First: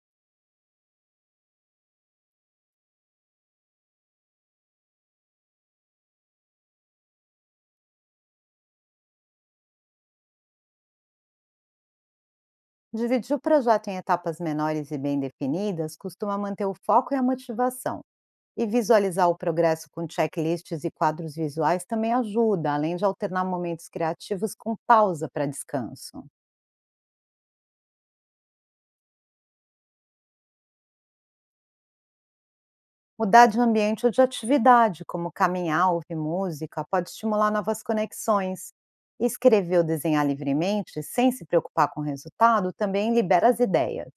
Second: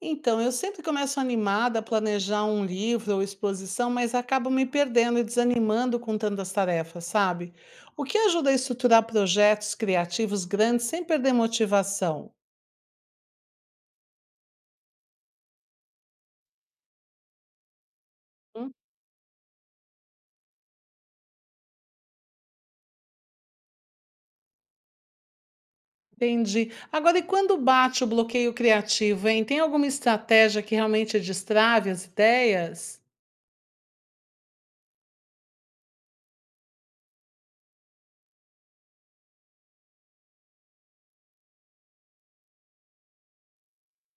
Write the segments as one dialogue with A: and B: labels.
A: Então, eu sempre começo animada a planejar um livro ou exposição, mas acabo me perdendo e desanimando com tantas tarefas, sabe? O que ajuda a estruturar projetos criativos grandes sem perder motivação?
B: Dividir o projeto em etapas menores e bem definidas costuma manter o foco e a motivação. E
A: Hum.
B: visualizar o progresso com checklists e quadros visuais também ajuda, além de alternar momentos criativos com pausa para descanso.
A: Entendi. Agora, e quando bate o bloqueio criativo, hein? Tem alguma estratégia que realmente destrave as ideias?
B: Mudar de ambiente ou de atividade, como caminhar, ouvir música, pode estimular novas conexões. Escrever ou desenhar livremente, sem se preocupar com o resultado, também libera as ideias.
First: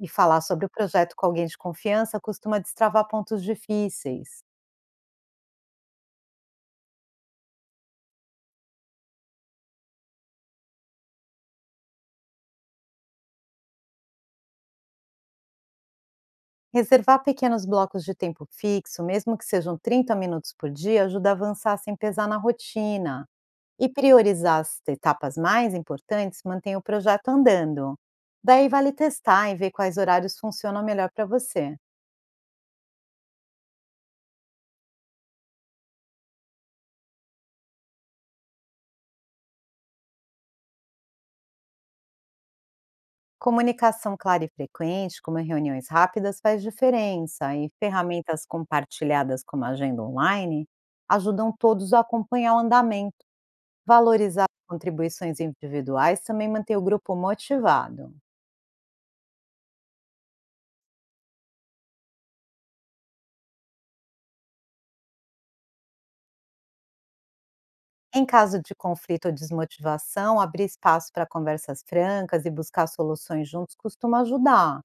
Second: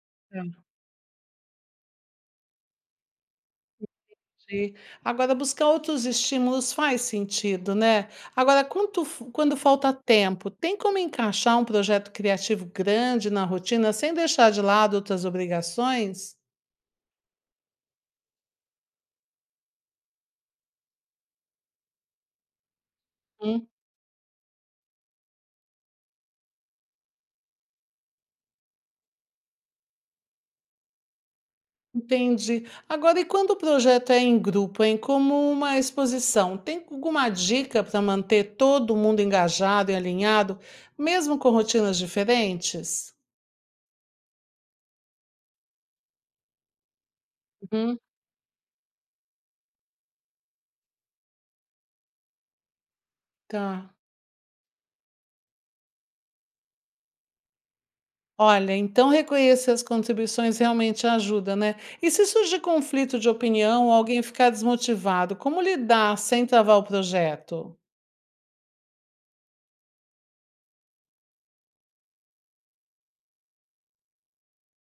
B: E falar sobre o projeto com alguém de confiança costuma destravar pontos difíceis.
A: Sim. Agora buscar outros estímulos faz sentido, né. Agora quanto f quando falta tempo, tem como encaixar um projeto criativo grande na rotina sem deixar de lado outras obrigações?
B: Reservar pequenos blocos de tempo fixo, mesmo que sejam 30 minutos por dia, ajuda a avançar sem pesar na rotina.
A: Hum,
B: E priorizar as etapas mais importantes mantém o projeto andando. Daí vale testar e ver quais horários funcionam melhor para você.
A: entendi. Agora, e quando o projeto é em grupo, hein, como uma exposição, tem alguma dica para manter todo mundo engajado e alinhado, mesmo com rotinas diferentes?
B: Comunicação clara e frequente, como reuniões rápidas, faz diferença, e
A: Uhum,
B: ferramentas compartilhadas como a agenda online ajudam todos a acompanhar o andamento.
A: tá.
B: Valorizar contribuições individuais também mantém o grupo motivado.
A: Olha, então reconhecer as contribuições realmente ajuda, né? E se surge conflito de opinião ou alguém ficar desmotivado, como lidar sem travar o projeto?
B: Em caso de conflito ou desmotivação, abrir espaço para conversas francas e buscar soluções juntos costuma ajudar.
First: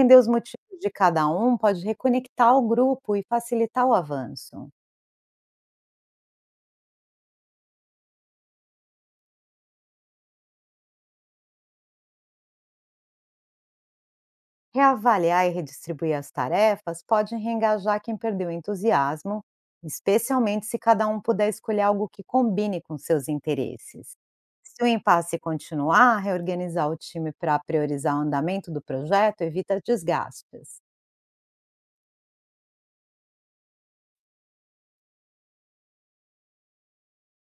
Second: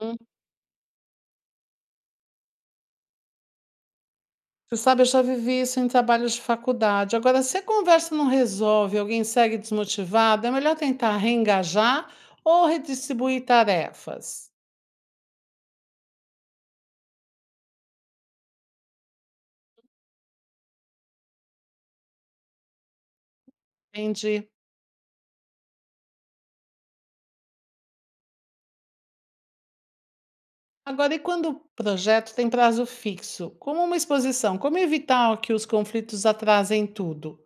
A: Hum.
B: os motivos de cada um pode reconectar o grupo e facilitar o avanço.
A: Você sabe, eu já vivi isso em trabalhos de faculdade. Agora, se a conversa não resolve, alguém segue desmotivado, é melhor tentar reengajar ou redistribuir tarefas.
B: Reavaliar e redistribuir as tarefas pode reengajar quem perdeu o entusiasmo, especialmente se cada um puder escolher algo que combine com seus interesses.
A: Entendi.
B: Se o impasse continuar, reorganizar o time para priorizar o andamento do projeto evita desgastes.
A: Agora, e quando o projeto tem prazo fixo, como uma exposição, como evitar que os conflitos atrasem tudo?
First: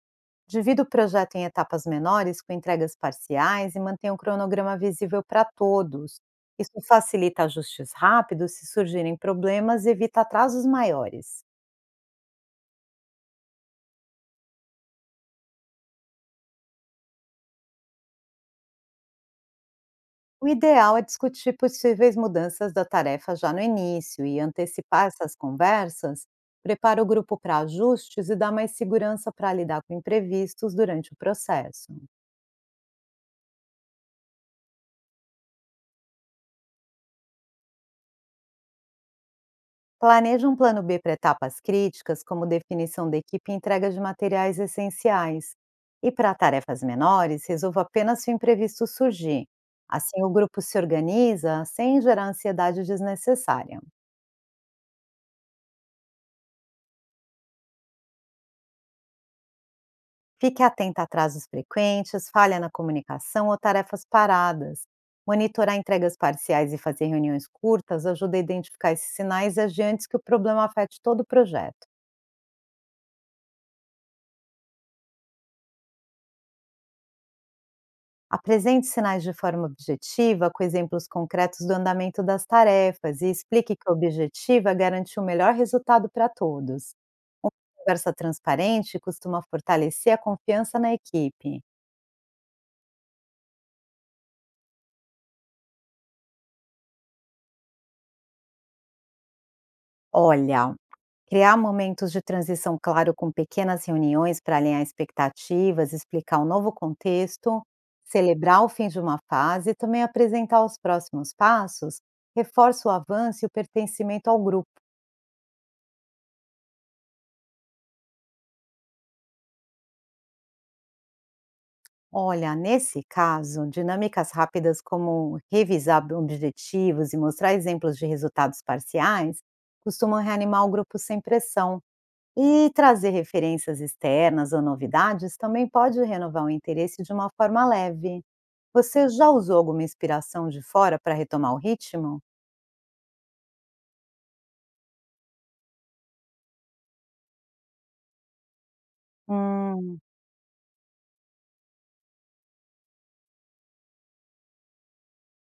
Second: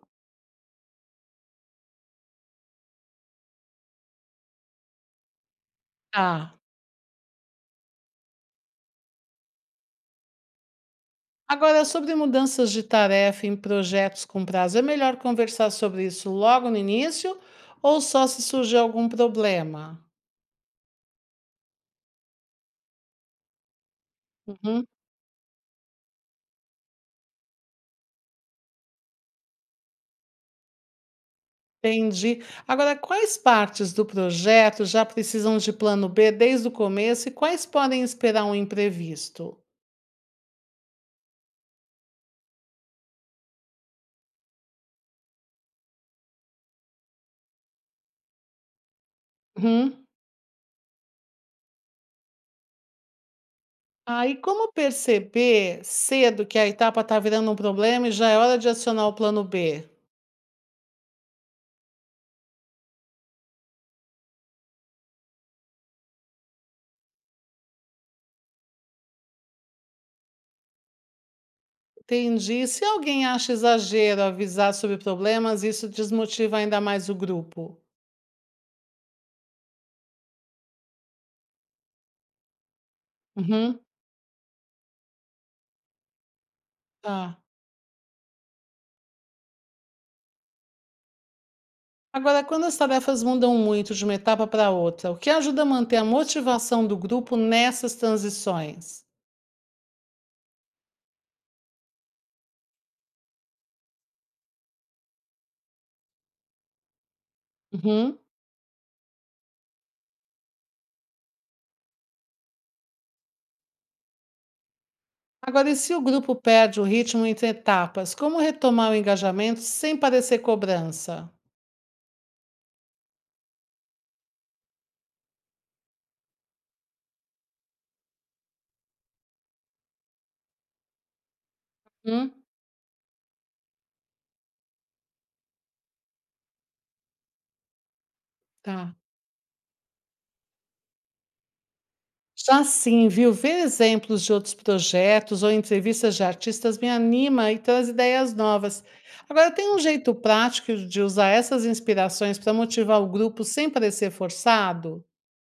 B: Divida o projeto em etapas menores, com entregas parciais e mantenha um cronograma visível para todos.
A: Ah.
B: Isso facilita ajustes rápidos se surgirem problemas e evita atrasos maiores.
A: Agora, sobre mudanças de tarefa em projetos com prazo, é melhor conversar sobre isso logo no início ou só se surgir algum problema?
B: O ideal é discutir possíveis mudanças da tarefa já no início e
A: Uhum,
B: antecipar essas conversas prepara o grupo para ajustes e dá mais segurança para lidar com imprevistos durante o processo.
A: entendi. Agora, quais partes do projeto já precisam de plano B desde o começo e quais podem esperar um imprevisto?
B: Planeje um plano B para etapas críticas, como definição da equipe e entrega de materiais essenciais. E para tarefas menores, resolva apenas se o imprevisto surgir.
A: Uhum.
B: Assim, o grupo se organiza sem gerar ansiedade desnecessária.
A: Aí, como perceber cedo que a etapa está virando um problema e já é hora de acionar o plano B?
B: Fique atento a atrasos frequentes, falha na comunicação ou tarefas paradas. Monitorar entregas parciais e fazer reuniões curtas ajuda a identificar esses sinais e agir antes que o problema afete todo o projeto.
A: Entendi. Se alguém acha exagero avisar sobre problemas, isso desmotiva ainda mais o grupo.
B: Apresente sinais de forma objetiva, com exemplos concretos do andamento das tarefas e explique
A: Uhum,
B: que a objetiva garante o melhor resultado para todos.
A: tá.
B: Uma conversa transparente costuma fortalecer a confiança na equipe.
A: Agora, quando as tarefas mudam muito de uma etapa para outra, o que ajuda a manter a motivação do grupo nessas transições?
B: Olha, criar momentos de transição claro com pequenas reuniões para alinhar expectativas, explicar o novo contexto,
A: Uhum.
B: celebrar o fim de uma fase e também apresentar os próximos passos reforça o avanço e o pertencimento ao grupo.
A: Agora, e se o grupo perde o ritmo entre etapas, como retomar o engajamento sem parecer cobrança?
B: Olha, nesse caso, dinâmicas rápidas como revisar objetivos e mostrar exemplos de resultados parciais costumam reanimar o grupo sem pressão.
A: Hum,
B: E trazer referências externas ou novidades também pode renovar o interesse de uma forma leve.
A: tá.
B: Você já usou alguma inspiração de fora para retomar o ritmo?
A: Já sim, viu? Ver exemplos de outros projetos ou entrevistas de artistas me anima e traz ideias novas. Agora, tem um
B: Hum,
A: jeito prático de usar essas inspirações para motivar o grupo sem parecer forçado?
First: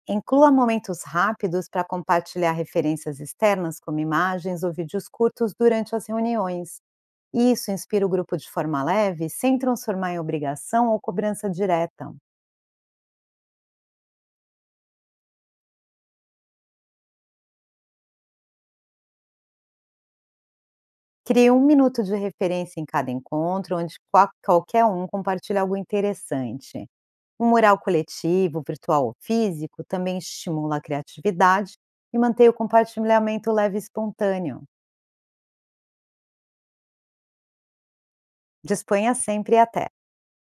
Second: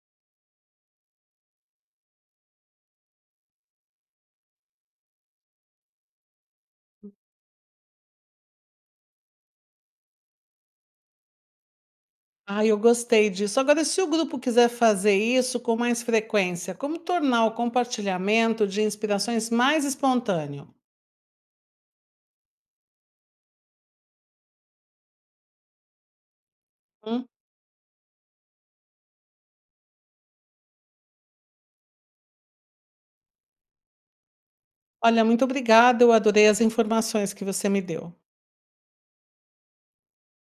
B: Inclua momentos rápidos para compartilhar referências externas, como imagens ou vídeos curtos, durante as reuniões. Isso inspira o grupo de forma leve, sem transformar em obrigação ou cobrança direta.
A: Ah, eu gostei disso. Agora, se o grupo quiser fazer isso com mais frequência, como tornar o compartilhamento de inspirações mais espontâneo?
B: Crie um minuto de referência em cada encontro, onde qualquer um compartilha algo interessante.
A: Hum?
B: Um mural coletivo, virtual ou físico, também estimula a criatividade e mantém o compartilhamento leve e espontâneo.
A: Olha, muito obrigada, eu adorei as informações que você me deu.
B: Disponha sempre e até!